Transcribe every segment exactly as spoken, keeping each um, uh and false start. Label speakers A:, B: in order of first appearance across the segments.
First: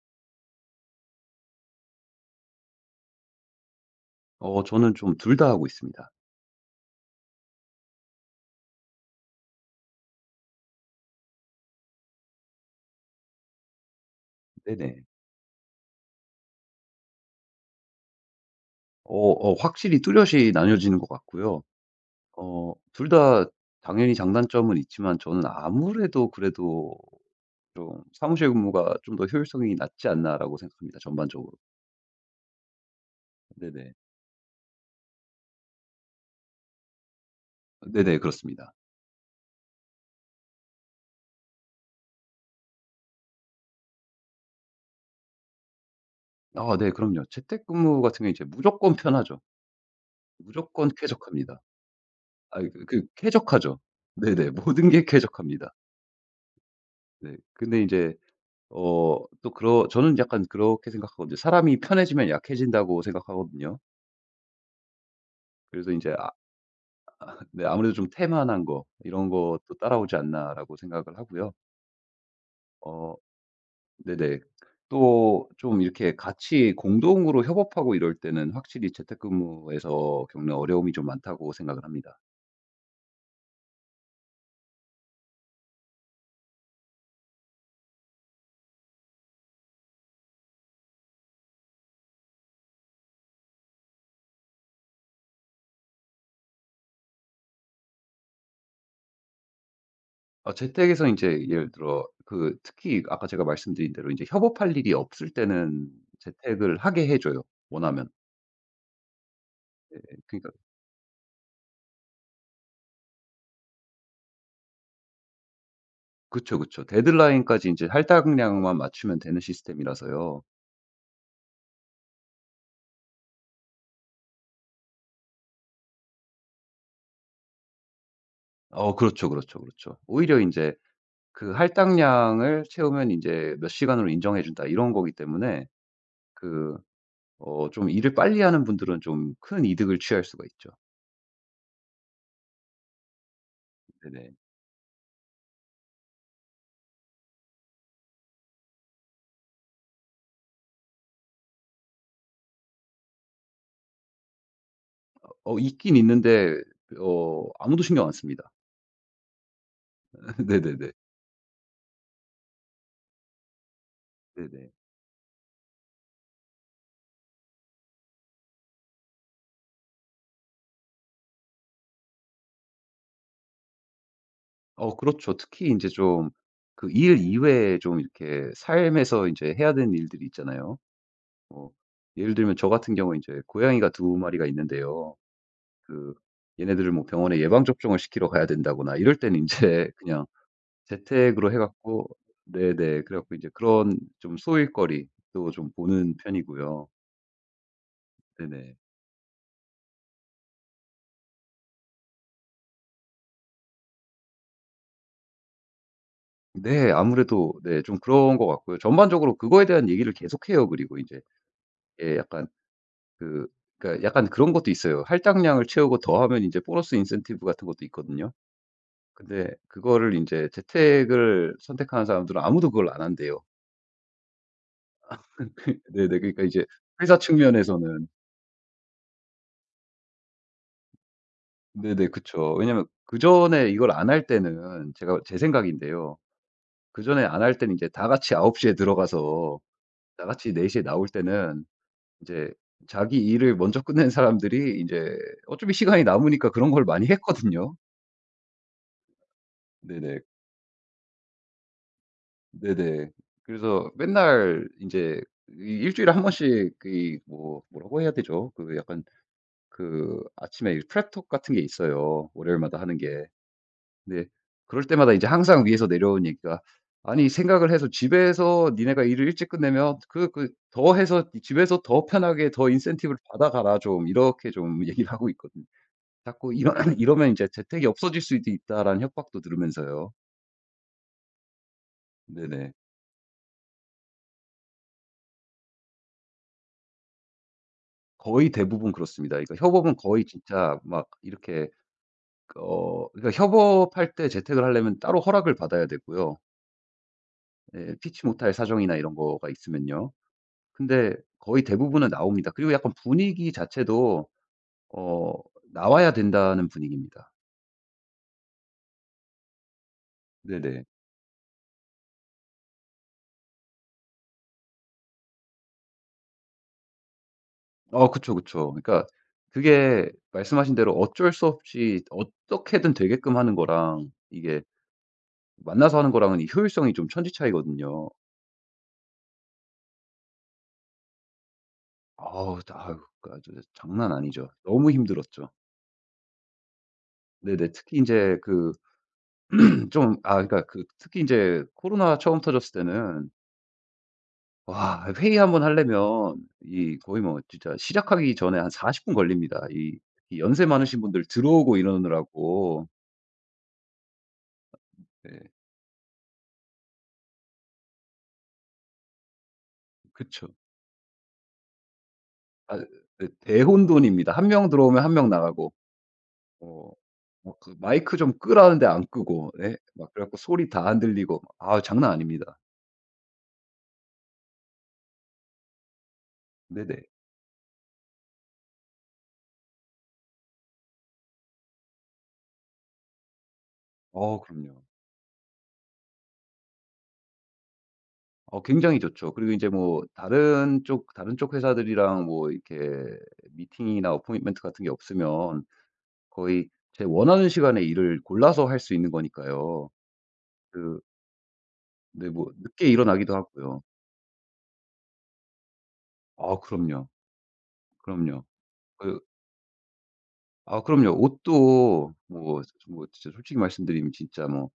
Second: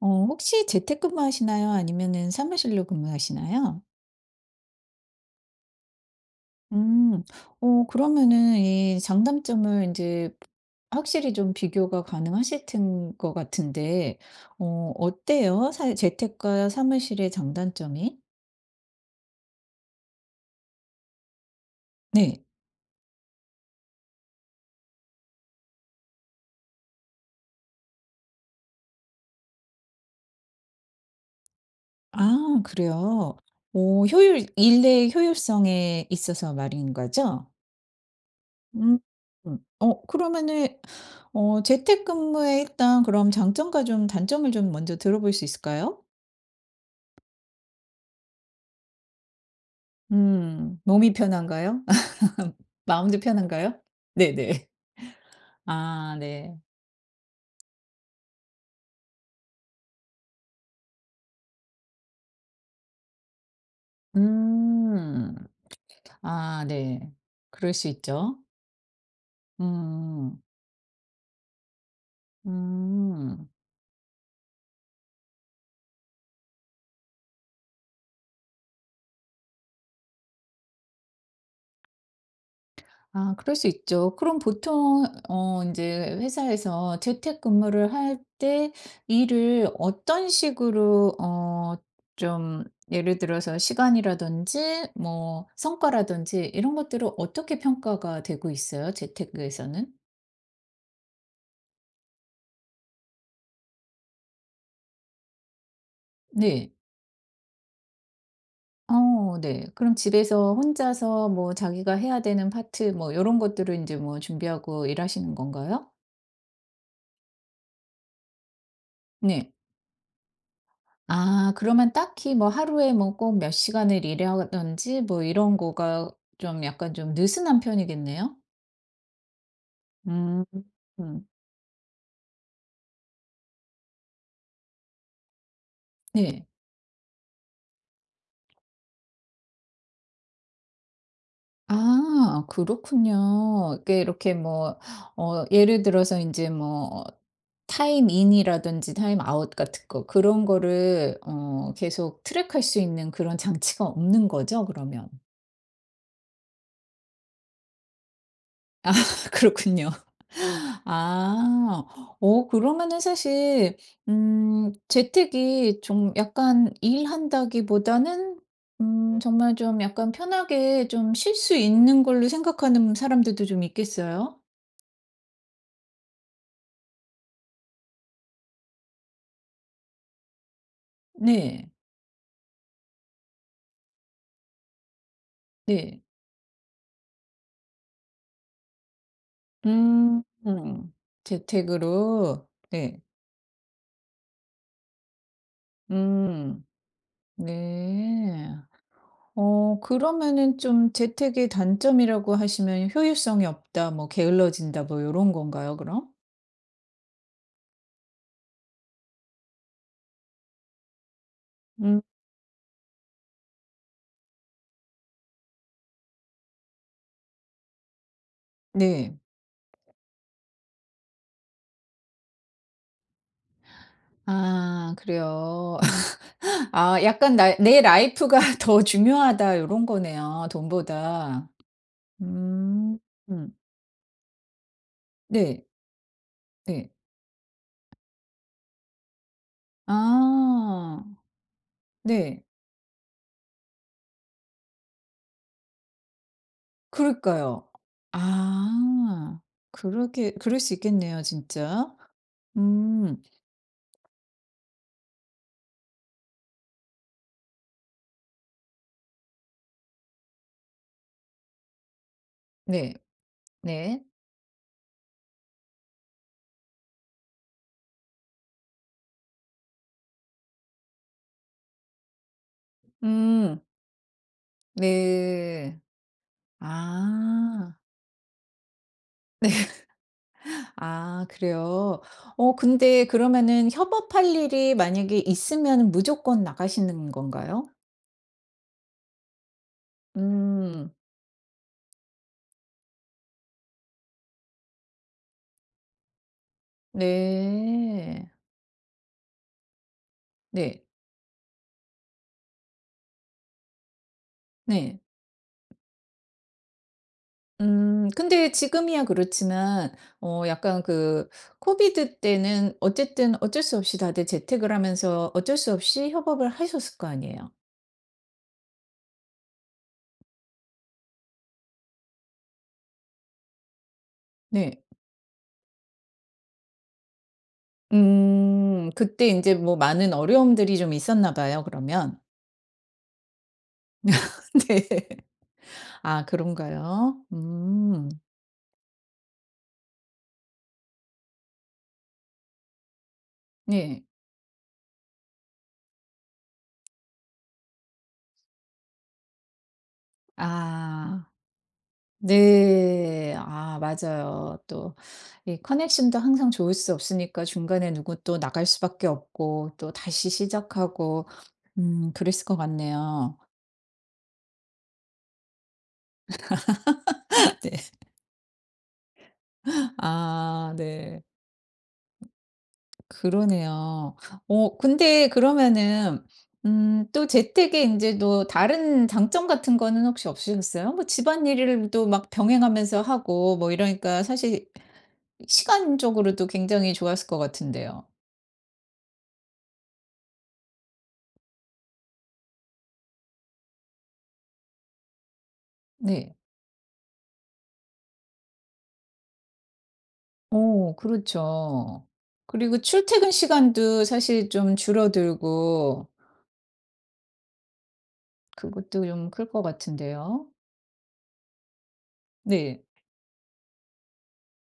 A: 어 혹시 재택근무 하시나요? 아니면은 사무실로 근무하시나요?
B: 어 저는 좀 둘 다 하고 있습니다.
A: 음. 어 그러면은 이 장단점을 이제 확실히 좀 비교가 가능하실 텐 것 같은데 어
B: 네네.
A: 어때요? 사 재택과 사무실의 장단점이?
B: 어 어 확실히 뚜렷이 나뉘어지는 것 같고요.
A: 네.
B: 어 둘 다 당연히 장단점은 있지만 저는 아무래도 그래도 좀 '사무실 근무가 좀 더 효율성이 낮지 않나.'라고 생각합니다 전반적으로.
A: 아 그래요?
B: 네네.
A: 오 효율 일의 효율성에 있어서 말인 거죠?
B: 네네, 그렇습니다.
A: 음. 음. 어 그러면은 어 재택근무의 일단 그럼 장점과 좀 단점을 좀 먼저 들어볼 수 있을까요?
B: 아, 네, 그럼요. 재택근무 같은 경우 이제 무조건 편하죠.
A: 음.
B: 무조건
A: 몸이
B: 쾌적합니다.
A: 편한가요?
B: 아, 그 그
A: 마음도 편한가요?
B: 쾌적하죠. 네네.
A: 네네.
B: 모든 게 쾌적합니다.
A: 아 네.
B: 네. 근데 이제 어 또 그러 저는 약간 그렇게 생각하거든요. 사람이 편해지면 약해진다고 생각하거든요.
A: 음.
B: 그래서 이제, 아
A: 아 네.
B: 네,
A: 그럴 수
B: 아무래도 좀
A: 있죠.
B: 태만한 거 이런 것도 따라오지
A: 음.
B: 않나라고 생각을 하고요. 어
A: 음.
B: 네네. 또 좀 이렇게 같이 공동으로 협업하고 이럴 때는 확실히 재택근무에서 겪는 어려움이 좀 많다고 생각을 합니다.
A: 아 그럴 수 있죠. 그럼 보통 어 이제 회사에서 재택근무를 할 때 일을 어떤 식으로 어 좀 예를 들어서 시간이라든지 뭐 성과라든지 이런 것들을 어떻게 평가가 되고 있어요? 재테크에서는?
B: 어, 재택에서 이제 예를 들어 그 특히 아까 제가 말씀드린 대로 이제 협업할 일이 없을 때는
A: 네.
B: 재택을 하게 해 줘요, 원하면.
A: 어 네. 그럼
B: 예. 그러니까
A: 집에서 혼자서 뭐 자기가 해야 되는 파트 뭐 이런 것들을 이제 뭐 준비하고 일하시는 건가요?
B: 그쵸, 그쵸. 데드라인까지 이제 할당량만 맞추면 되는
A: 네.
B: 시스템이라서요.
A: 아 그러면 딱히 뭐 하루에 뭐 꼭 몇 시간을 일하든지 뭐 이런 거가 좀 약간 좀 느슨한 편이겠네요?
B: 어 그렇죠, 그렇죠, 그렇죠. 오히려
A: 음.
B: 이제
A: 음.
B: 그 할당량을 채우면 이제 몇 시간으로 인정해 준다 이런 거기 때문에,
A: 네.
B: 그 어 좀 일을 빨리 하는 분들은 좀 큰 이득을 취할 수가 있죠.
A: 아 그렇군요. 이게
B: 네네.
A: 이렇게 뭐 어 예를 들어서 이제 뭐 타임 인이라든지 타임 아웃 같은 거 그런 거를 어 계속 트랙할 수 있는 그런 장치가 없는 거죠 그러면?
B: 어 있긴 있는데 어 아무도 신경 안 씁니다.
A: 그렇군요.
B: 네네네.
A: 아. 어 그러면은 사실
B: 네네.
A: 음 재택이 좀 약간 일한다기보다는 음 정말 좀 약간 편하게 좀 쉴 수 있는 걸로 생각하는 사람들도 좀 있겠어요?
B: 어 그렇죠. 특히 이제 좀, 그 일 이외에 좀 이렇게 삶에서 이제 해야 되는 일들이 있잖아요.
A: 네.
B: 어 예를 들면 저 같은 경우 이제 고양이가 두 마리가 있는데요.
A: 네.
B: 그 얘네들을 뭐 병원에 예방 접종을 시키러 가야 된다거나 이럴 때는 이제
A: 음.
B: 그냥
A: 음.
B: 재택으로 해 갖고.
A: 재택으로. 네.
B: 네네. 그래 갖고 이제 그런 좀 소일거리 도 좀 보는
A: 음.
B: 편이고요.
A: 네.
B: 네네.
A: 어 그러면은 좀 재택의 단점이라고 하시면 효율성이 없다, 뭐 게을러진다 뭐 요런 건가요 그럼?
B: 네. 아무래도, 네, 좀 그런 것 같고요. 전반적으로 그거에 대한 얘기를 계속해요. 그리고 이제,
A: 음
B: 예, 약간 그 그러니까 약간 그런 것도 있어요. 할당량을 채우고 더하면 이제 보너스 인센티브 같은 것도 있거든요.
A: 네.
B: 근데 그거를 인제 재택을 선택하는 사람들은 아무도 그걸 안 한대요.
A: 아 그래요.
B: 네네. 그러니까 이제
A: 아
B: 회사
A: 약간 나 '내
B: 측면에서는.
A: 라이프가 더 중요하다.' 요런 거네요 돈보다.
B: 네네. 그쵸. 왜냐면
A: 음. 음.
B: 그전에 이걸 안 할 때는 제가 제
A: 네.
B: 생각인데요.
A: 네.
B: 그전에 안 할 때는 이제 다 같이 아홉 시에 들어가서 다 같이 네 시에
A: 아.
B: 나올 때는 이
A: 네.
B: 제 자기 일을 먼저 끝낸 사람들이 인제 어차피 시간이 남으니까 그런 걸 많이
A: 그러니까요.
B: 했거든요.
A: 아.
B: 네네.
A: 그러게 그럴 수 있겠네요 진짜.
B: 네네.
A: 음.
B: 그래서 맨날 인제 이 일 주일에 한 번씩, 이, 뭐 뭐라고 해야 되죠? 그 약간 그 아침에 프랩톡 같은 게 있어요, 월요일마다
A: 네.
B: 하는 게.
A: 네.
B: 근데 그럴 때마다 이제 항상 위에서 내려오니까 "아니, 생각을 해서 집에서 니네가 일을 일찍 끝내면 그 그 더해서 집에서 더 편하게 더 인센티브를 받아
A: 음.
B: 가라, 좀." 이렇게 좀 얘기를 하고 있거든요.
A: 네.
B: 자꾸 이러 이러면 이제
A: 아.
B: 재택이 없어질 수도 있다라는 협박도
A: 네.
B: 들으면서요.
A: 아 그래요. 어
B: 네네.
A: 근데 그러면은 협업할 일이 만약에 있으면 무조건 나가시는 건가요?
B: 거의 대부분 그렇습니다. 그러니까 협업은 거의 진짜
A: 음.
B: 막 이렇게, 어 그러니까 협업할 때 재택을 하려면 따로 허락을 받아야 되고요. 예, 피치
A: 네.
B: 못할 사정이나 이런 거가 있으면요.
A: 네.
B: 근데 거의 대부분은 나옵니다. 그리고 약간 분위기 자체도
A: 네.
B: 어 나와야 된다는 분위기입니다.
A: 음 근데 지금이야 그렇지만 어 약간
B: 네네.
A: 그 코비드 때는 어쨌든 어쩔 수 없이 다들 재택을 하면서 어쩔 수 없이 협업을 하셨을 거 아니에요.
B: 어 그쵸, 그쵸. 그러니까 그게 말씀하신 대로 어쩔 수 없이 어떻게든 되게끔 하는 거랑 이게
A: 네.
B: 만나서 하는 거랑은 이 효율성이 좀 천지 차이거든요.
A: 음 그때 이제 뭐 많은 어려움들이 좀 있었나 봐요 그러면.
B: 아우, 아유, 그러니까 저 장난 아니죠.
A: 네.
B: 너무 힘들었죠.
A: 아 그런가요?
B: 네네. 특히
A: 음.
B: 인제 그 좀, 아 그러니까 그 특히 이제 코로나 처음 터졌을 때는
A: 네.
B: 와, 회의 한번 하려면 이 거의 뭐 진짜 시작하기 전에 한 사십 분 걸립니다. 이 이 연세 많으신 분들
A: 아.
B: 들어오고 이러느라고.
A: 네. 아 맞아요. 또
B: 네.
A: 이 커넥션도 항상 좋을 수 없으니까 중간에 누구 또 나갈 수밖에 없고 또 다시
B: 그쵸.
A: 시작하고 음 그랬을 것
B: 아, 네.
A: 같네요.
B: 대혼돈입니다. 한 명 들어오면 한 명 나가고, 어 뭐
A: 네.
B: 그 마이크 좀 끄라는데 안 끄고, 네, 막 그래 갖고 소리
A: 아
B: 다 안
A: 네.
B: 들리고, 아, 장난 아닙니다.
A: 그러네요. 어 근데 그러면은 음
B: 네네.
A: 또 재택에 이제 또 다른 장점 같은 거는 혹시 없으셨어요? 뭐 집안일을 또 막 병행하면서 하고 뭐 이러니까
B: 어
A: 사실
B: 그럼요.
A: 시간적으로도 굉장히 좋았을 것 같은데요.
B: 어 굉장히 좋죠. 그리고 이제 뭐 다른 쪽 다른 쪽 회사들이랑 뭐 이렇게 미팅이나 어포인트먼트 같은 게 없으면
A: 네.
B: 거의 제 원하는 시간에 일을 골라서 할 수 있는 거니까요.
A: 어
B: 그
A: 그렇죠.
B: 근데 뭐
A: 그리고
B: 늦게
A: 출퇴근
B: 일어나기도 하고요.
A: 시간도 사실 좀 줄어들고
B: 아, 그럼요. 그럼요.
A: 그것도
B: 그
A: 좀 클 것 같은데요.
B: 아 그럼요. 옷도 뭐
A: 네.
B: 뭐 진짜 솔직히 말씀드리면 진짜 뭐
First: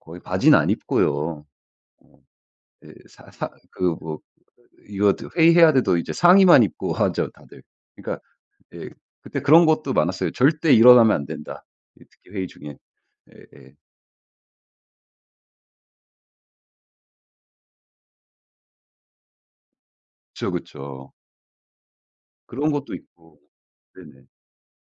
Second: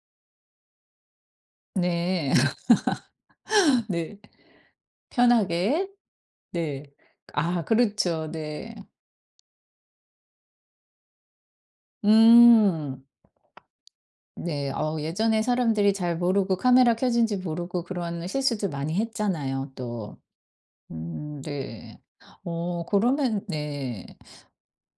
B: 거의 바지는 안 입고요. 어
A: 네.
B: 예. 사 사 그
A: 네.
B: 뭐 이거 회의해야
A: 편하게.
B: 돼도 이제 상의만
A: 네.
B: 입고 하죠 다들.
A: 아
B: 그러니까,
A: 그렇죠. 네.
B: 예, 그때 그런 것도 많았어요. '절대 일어나면 안 된다.' 예, 특히 회의 중에.
A: 음.
B: 예예.
A: 네. 어 예전에 사람들이 잘 모르고 카메라 켜진지 모르고 그런 실수들 많이 했잖아요 또.
B: 그쵸, 그쵸.
A: 음 네.
B: 그런
A: 어
B: 것도 있고.
A: 그러면 네.
B: 네네.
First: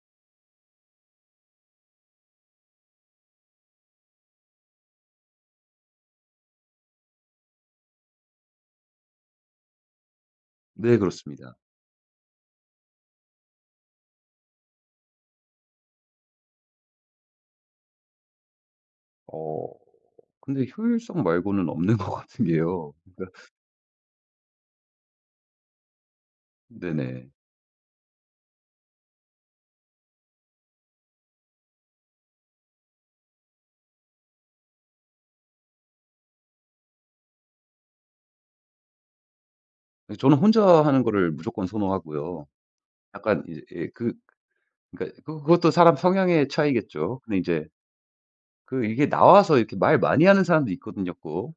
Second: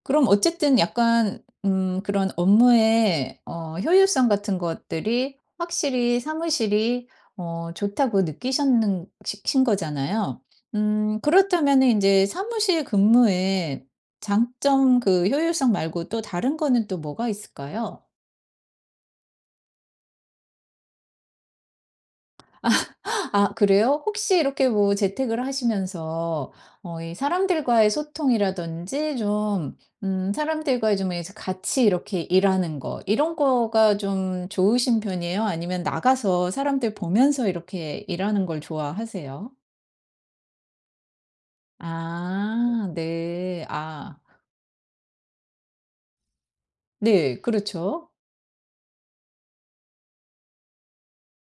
A: 그럼 어쨌든 약간 음 그런 업무의 어 효율성 같은 것들이 확실히 사무실이 어 좋다고 느끼셨는 시 신 거잖아요.
B: 네,
A: 음
B: 그렇습니다.
A: 그렇다면은 제 사무실 근무의 장점 그 효율성 말고 또 다른 거는 또 뭐가 있을까요?
B: 어 근데 효율성 말고는 없는 것 같은 게요. 그러니까.
A: 아 그래요? 혹시 이렇게 뭐 재택을 하시면서 어 이
B: 네네.
A: 사람들과의 소통이라든지 좀 음 사람들과의 좀 이제 같이 이렇게 일하는 거 이런 거가 좀 좋으신 편이에요? 아니면 나가서 사람들 보면서 이렇게 일하는 걸 좋아하세요?
B: 저는 혼자 하는 거를 무조건 선호하고요.
A: 아
B: 약간 이제,
A: 네.
B: 예, 그
A: 아
B: 그러니까 그 그것도 사람 성향의 차이겠죠. 근데
A: 네.
B: 이제
A: 그렇죠.
B: 그 이게 나와서 이렇게 말 많이 하는 사람도 있거든요, 꼭.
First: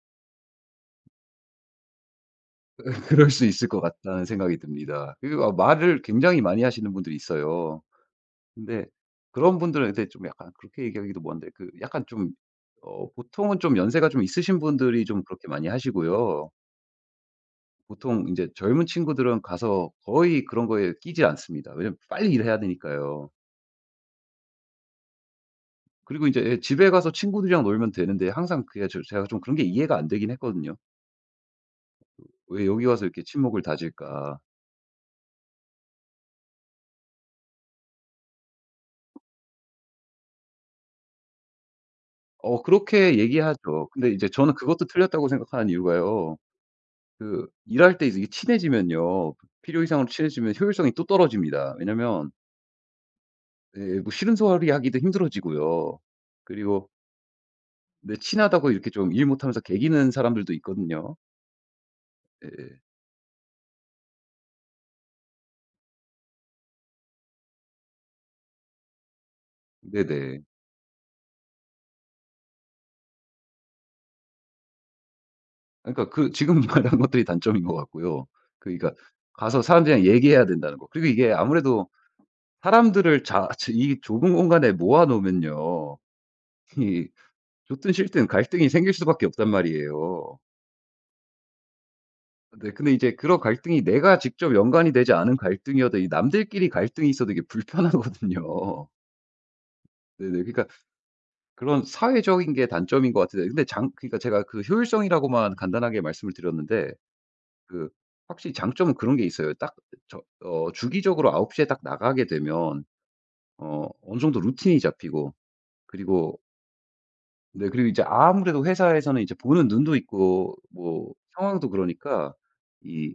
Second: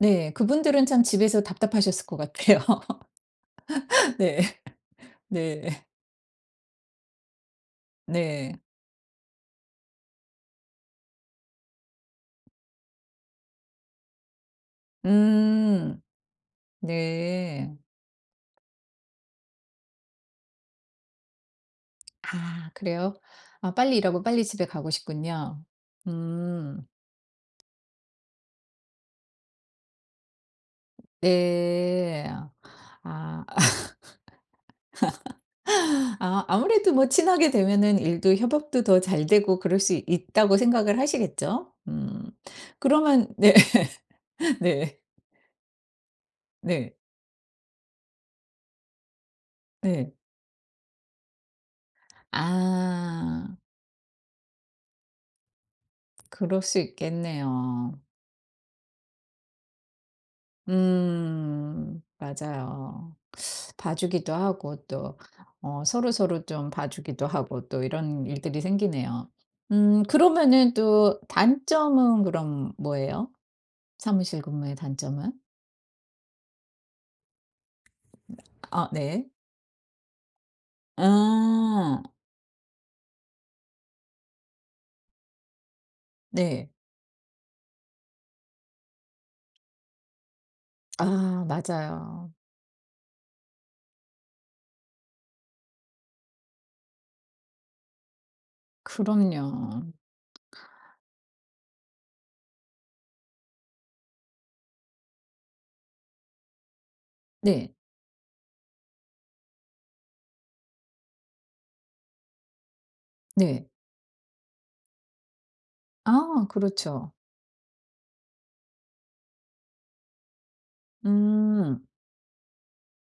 A: 네. 그분들은 참 집에서 답답하셨을 것 같아요.
B: 그럴 수 있을 것 같다는
A: 네.
B: 생각이 듭니다. 그리고, 아
A: 네.
B: 말을 굉장히 많이 하시는 분들이 있어요.
A: 네.
B: 근데 그런 분들은, 근데 좀 약간 그렇게 얘기하기도 뭔데, 그 약간 좀 어 보통은 좀 연세가 좀 있으신 분들이 좀 그렇게 많이
A: 음.
B: 하시고요.
A: 네.
B: 보통 이제 젊은 친구들은 가서 거의 그런 거에 끼지 않습니다. 왜냐면 빨리 일해야
A: 아 그래요?
B: 되니까요.
A: 아 빨리 일하고 빨리 집에 가고 싶군요.
B: 그리고 이제, 예,
A: 음.
B: 집에 가서 친구들이랑 놀면 되는데 항상 그게, 저 제가 좀 그런 게 이해가 안 되긴 했거든요.
A: 네.
B: '왜 여기 와서 이렇게
A: 아.
B: 친목을 다질까?'
A: 아 아무래도 뭐 친하게 되면은 일도 협업도 더 잘 되고 그럴 수 있다고 생각을 하시겠죠? 음.
B: 어 그렇게
A: 그러면 네.
B: 얘기하죠. 근데 이제 저는 그것도
A: 네.
B: 틀렸다고 생각하는 이유가요.
A: 네.
B: 그 일할 때 이제 친해지면요. 필요 이상으로
A: 네.
B: 친해지면 효율성이 또 떨어집니다. 왜냐면,
A: 아.
B: 예, 뭐, 싫은 소리 하기도 힘들어지고요.
A: 그럴 수
B: 그리고
A: 있겠네요.
B: 내 친하다고 이렇게 좀 일 못하면서 개기는 사람들도 있거든요.
A: 음.
B: 예.
A: 맞아요. 봐주기도 하고 또 어 서로서로 좀 봐주기도 하고 또 이런 일들이 생기네요. 음
B: 네네.
A: 그러면은 또 단점은 그럼 뭐예요? 사무실 근무의 단점은?
B: 그러니까 그 지금 말한 것들이 단점인 것 같고요. 그
A: 아
B: 그러니까
A: 네.
B: 가서 사람들이랑 얘기해야 된다는 거. 그리고 이게 아무래도
A: 아
B: 사람들을 자 이 좁은 공간에 모아 놓으면요.
A: 네.
B: 이 좋든 싫든 갈등이 생길 수밖에 없단 말이에요.
A: 아 맞아요.
B: 네, 근데 이제 그런 갈등이 내가 직접 연관이 되지 않은 갈등이어도, 이 남들끼리 갈등이 있어도 이게 불편하거든요.
A: 그럼요.
B: 네네. 그러니까 그런 사회적인 게 단점인 것 같은데, 근데 장 그러니까 제가 그 효율성이라고만 간단하게 말씀을 드렸는데,
A: 네.
B: 그 확실히 장점은 그런 게 있어요. 딱, 저 어 주기적으로 아홉 시에 딱 나가게 되면
A: 네.
B: 어 어느 정도 루틴이 잡히고, 그리고,
A: 아 그렇죠.
B: 네, 그리고 이제 아무래도 회사에서는 이제 보는 눈도 있고 뭐 상황도
A: 음.
B: 그러니까, 이,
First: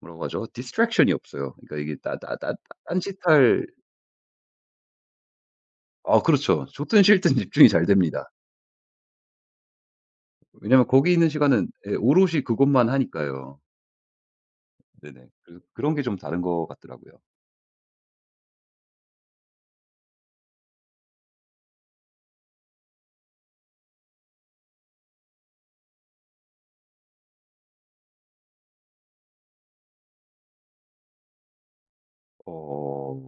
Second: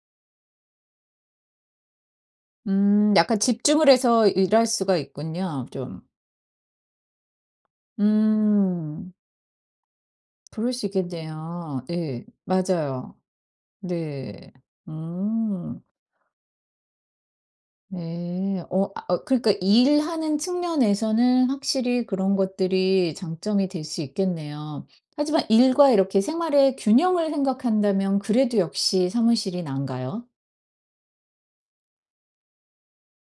B: 뭐라고 하죠? 디스트 t 션이 없어요. 그러니까 이게 따따따
A: 음 약간
B: 딴짓할.
A: 집중을 해서 일할 수가 있군요 좀.
B: 아 그렇죠. 좋든 싫든 집중이 잘 됩니다.
A: 음. 그럴
B: 왜냐면
A: 수
B: 거기 있는 시간은,
A: 있겠네요.
B: 예,
A: 네
B: 오롯이 그것만
A: 맞아요.
B: 하니까요.
A: 네.
B: 네네. 그래서
A: 음.
B: 그런 게 좀 다른 것 같더라고요.
A: 네. 어 아 어 그러니까 일하는 측면에서는 확실히 그런 것들이 장점이 될 수 있겠네요. 하지만 일과 이렇게 생활의 균형을 생각한다면 그래도 역시 사무실이 나은가요?
B: 어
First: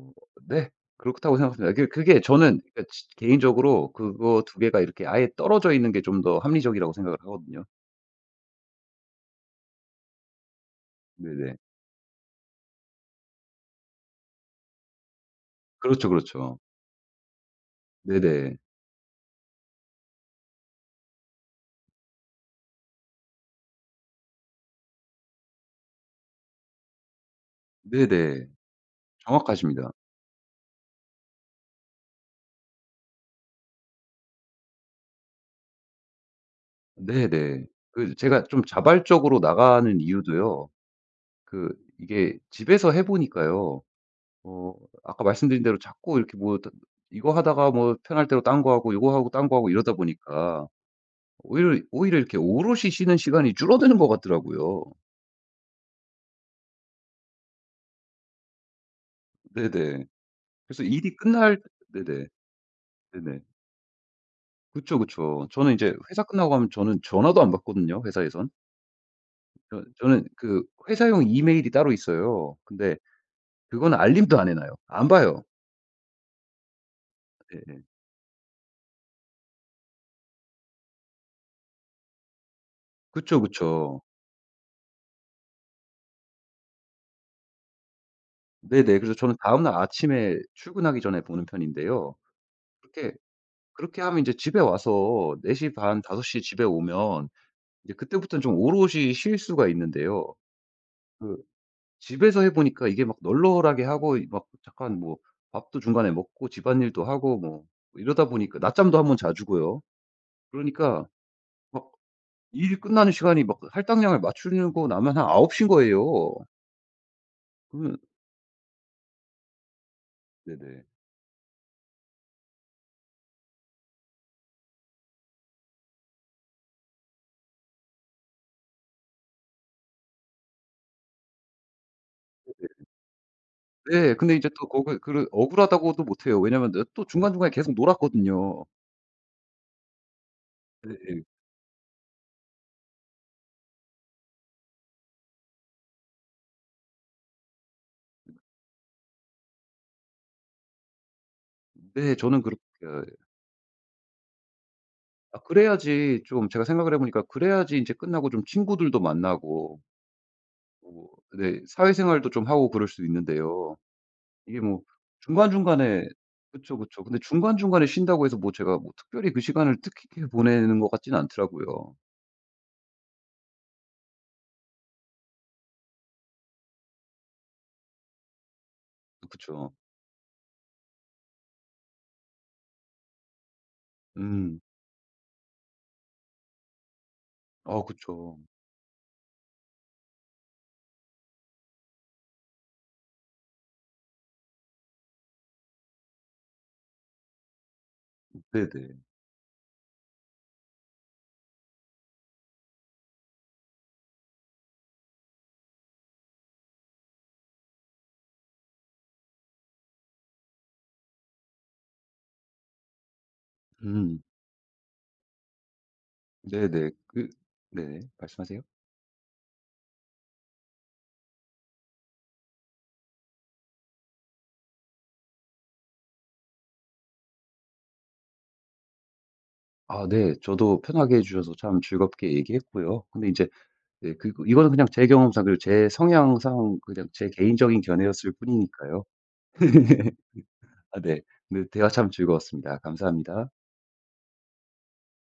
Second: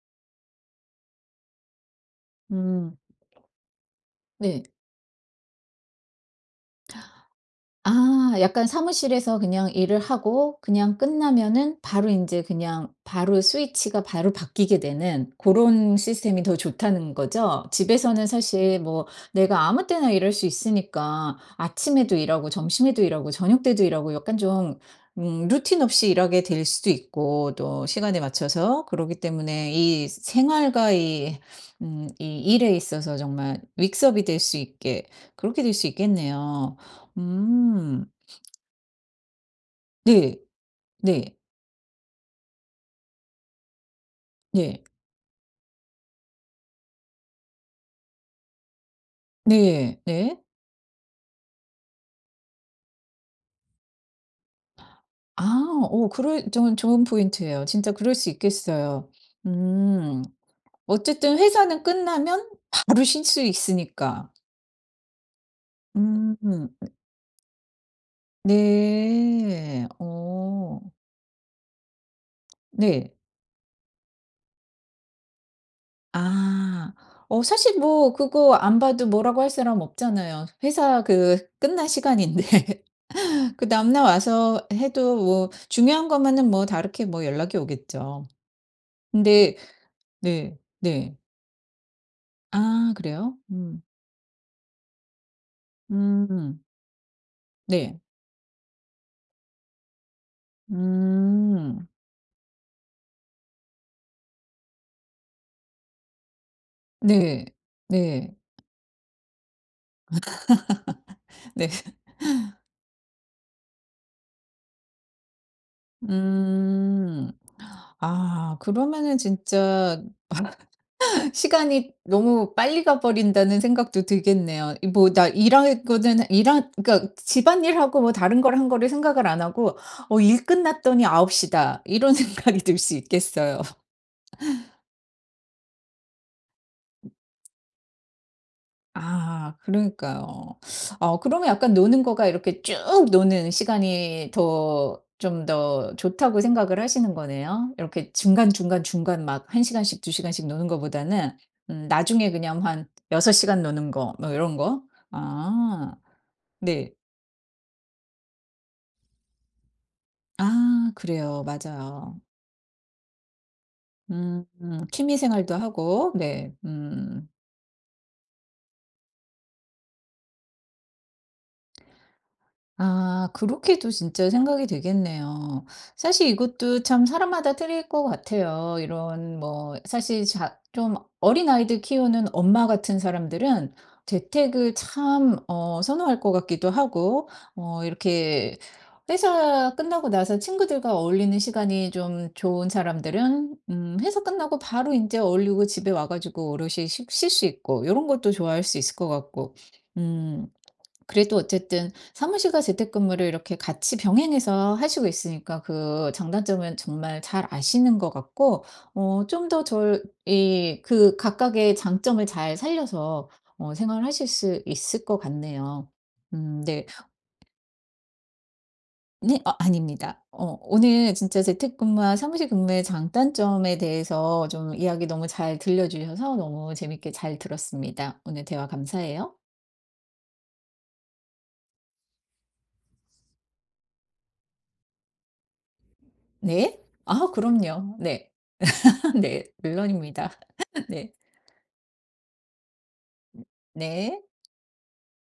B: 네. 그렇다고 생각합니다. 그게 그게 저는 그러니까,
A: 음.
B: 지 개인적으로 그거 두
A: 네.
B: 개가 이렇게 아예 떨어져 있는 게 좀 더 합리적이라고 생각을 하거든요.
A: 아 약간 사무실에서 그냥 일을 하고 그냥
B: 네네.
A: 끝나면은 바로 인제 그냥 바로 스위치가 바로 바뀌게 되는 고런
B: 그렇죠,
A: 시스템이 더
B: 그렇죠.
A: 좋다는 거죠? 집에서는
B: 네네.
A: 사실 뭐 내가 아무 때나 일할 수 있으니까 아침에도 일하고 점심에도 일하고 저녁 때도 일하고 약간 좀 음 루틴 없이 일하게 될 수도 있고 또 시간에
B: 네네.
A: 맞춰서 그러기 때문에
B: 정확하십니다.
A: 이 생활과 이 음 이 일에 있어서 정말 믹스업이 될 수 있게 그렇게 될 수 있겠네요.
B: 네네.
A: 음.
B: 그 제가 좀 자발적으로 나가는
A: 네.
B: 이유도요.
A: 네.
B: 그 이게 집에서 해 보니까요. 어
A: 네.
B: 아까 말씀드린 대로 자꾸 이렇게 뭐 이거 하다가 뭐 편할 대로 딴 거 하고 이거 하고 딴 거 하고 이러다
A: 네. 네.
B: 보니까, 오히려 오히려 이렇게 오롯이 쉬는 시간이 줄어드는 것 같더라고요.
A: 아 어 그럴 좀 좋은 포인트예요. 진짜 그럴 수 있겠어요.
B: 네네.
A: 음.
B: 그래서 일이
A: 어쨌든
B: 끝날.
A: 회사는
B: 네네.
A: 끝나면 바로 쉴
B: 네네.
A: 수 있으니까.
B: 그쵸, 그쵸. 저는 이제 회사 끝나고 가면
A: 음.
B: 저는 전화도 안 받거든요, 회사에선. 저
A: 네.
B: 저는 그
A: 어.
B: 회사용 이메일이 따로 있어요. 근데
A: 네.
B: 그건 알림도 안 해 놔요. 안 봐요.
A: 아. 어 사실
B: 네네.
A: 뭐 그거 안 봐도 뭐라고 할 사람 없잖아요. 회사 그 끝날 시간인데
B: 그쵸,
A: 그
B: 그쵸.
A: 다음날 와서 해도 뭐 중요한 것만은 뭐 다르게 뭐 연락이 오겠죠.
B: 네네. 그래서 저는
A: 근데
B: 다음 날 아침에
A: 네.
B: 출근하기
A: 네.
B: 전에 보는 편인데요.
A: 아
B: 그렇게
A: 그래요? 음.
B: 그렇게 하면 이제 집에 와서 네 시 반, 다섯 시에
A: 음.
B: 집에 오면 이제
A: 네.
B: 그때부터는 좀 오롯이 쉴 수가 있는데요. 그
A: 음.
B: 집에서 해 보니까 이게 막 널널하게 하고, 이, 막 잠깐 뭐 밥도 중간에 먹고 집안일도 하고
A: 네.
B: 뭐 이러다
A: 네.
B: 보니까 낮잠도 한번 자주고요. 그러니까
A: 네.
B: 막 일 끝나는 시간이 막 할당량을 맞추려고 나면 한아홉 시인 거예요.
A: 음.
B: 그러면.
A: 아 그러면은 진짜
B: 네네.
A: 시간이 너무 빨리 가 버린다는 생각도 들겠네요. 이 뭐 나 일할 거는 일한 그러니까 집안일하고 뭐 다른 걸 한 거를 생각을 안 하고 '어 일 끝났더니 아홉 시다.' 이런 생각이 들 수 있겠어요.
B: 네. 근데 이제 또 거기 그 억울하다고도 못해요. 왜냐하면 내가 또 중간중간에 계속 놀았거든요.
A: 아 그러니까요. 어
B: 네.
A: 그러면 약간 노는 거가 이렇게 쭉 노는 시간이 더 좀 더 좋다고 생각을 하시는 거네요. 이렇게 중간중간중간 막 한 시간씩 두 시간씩 노는 거보다는 음
B: 네,
A: 나중에
B: 저는 그렇게.
A: 그냥 한 여섯 시간 노는 거 뭐 이런 거?
B: 아
A: 아
B: 그래야지 좀 제가
A: 네.
B: 생각을 해 보니까, 그래야지 이제 끝나고 좀 친구들도 만나고,
A: 아
B: 뭐,
A: 그래요.
B: 네,
A: 맞아요.
B: 사회생활도 좀 하고 그럴 수 있는데요.
A: 음
B: 이게 뭐
A: 음, 취미 생활도
B: 중간중간에.
A: 하고 네.
B: 그쵸, 그쵸. 근데
A: 음.
B: 중간중간에 쉰다고 해서 뭐 제가 뭐 특별히 그 시간을 뜻깊게 보내는 것 같지는 않더라고요.
A: 아 그렇게도 진짜 생각이 되겠네요. 사실 이것도 참 사람마다 틀릴 것 같아요. 이런
B: 그쵸.
A: 뭐 사실 자 좀 어린아이들 키우는 엄마 같은 사람들은
B: 음.
A: 재택을 참 어 선호할 것 같기도 하고
B: 아,
A: 어
B: 그쵸.
A: 이렇게 회사 끝나고 나서 친구들과 어울리는 시간이 좀 좋은 사람들은 음 회사 끝나고 바로 이제 어울리고 집에 와 가지고 오롯이 쉴 수 있고 이런 것도 좋아할 수 있을
B: 네네.
A: 것 같고. 음. 그래도 어쨌든 사무실과 재택근무를 이렇게 같이 병행해서 하시고 있으니까 그 장단점은 정말 잘 아시는 것 같고, 어, 좀 더 절, 이, 그 각각의 장점을 잘 살려서 어,
B: 음.
A: 생활하실 수 있을 것 같네요. 음, 네.
B: 네네. 그 네네. 말씀하세요.
A: 네, 어, 아닙니다. 어, 오늘 진짜 재택근무와 사무실 근무의 장단점에 대해서 좀 이야기 너무 잘 들려주셔서 너무 재밌게 잘 들었습니다. 오늘 대화 감사해요.
B: 아, 네. 저도 편하게 해 주셔서 참 즐겁게 얘기했고요. 근데 인제 네그 그 이거는 그냥 제 경험상 그리고 제
A: 네.
B: 성향상 그냥
A: 아,
B: 제 개인적인
A: 그럼요. 네.
B: 견해였을 뿐이니까요.
A: 네, 물론입니다.
B: 아,
A: 네.
B: 네. 네, 대화 참 즐거웠습니다. 감사합니다.
A: 네.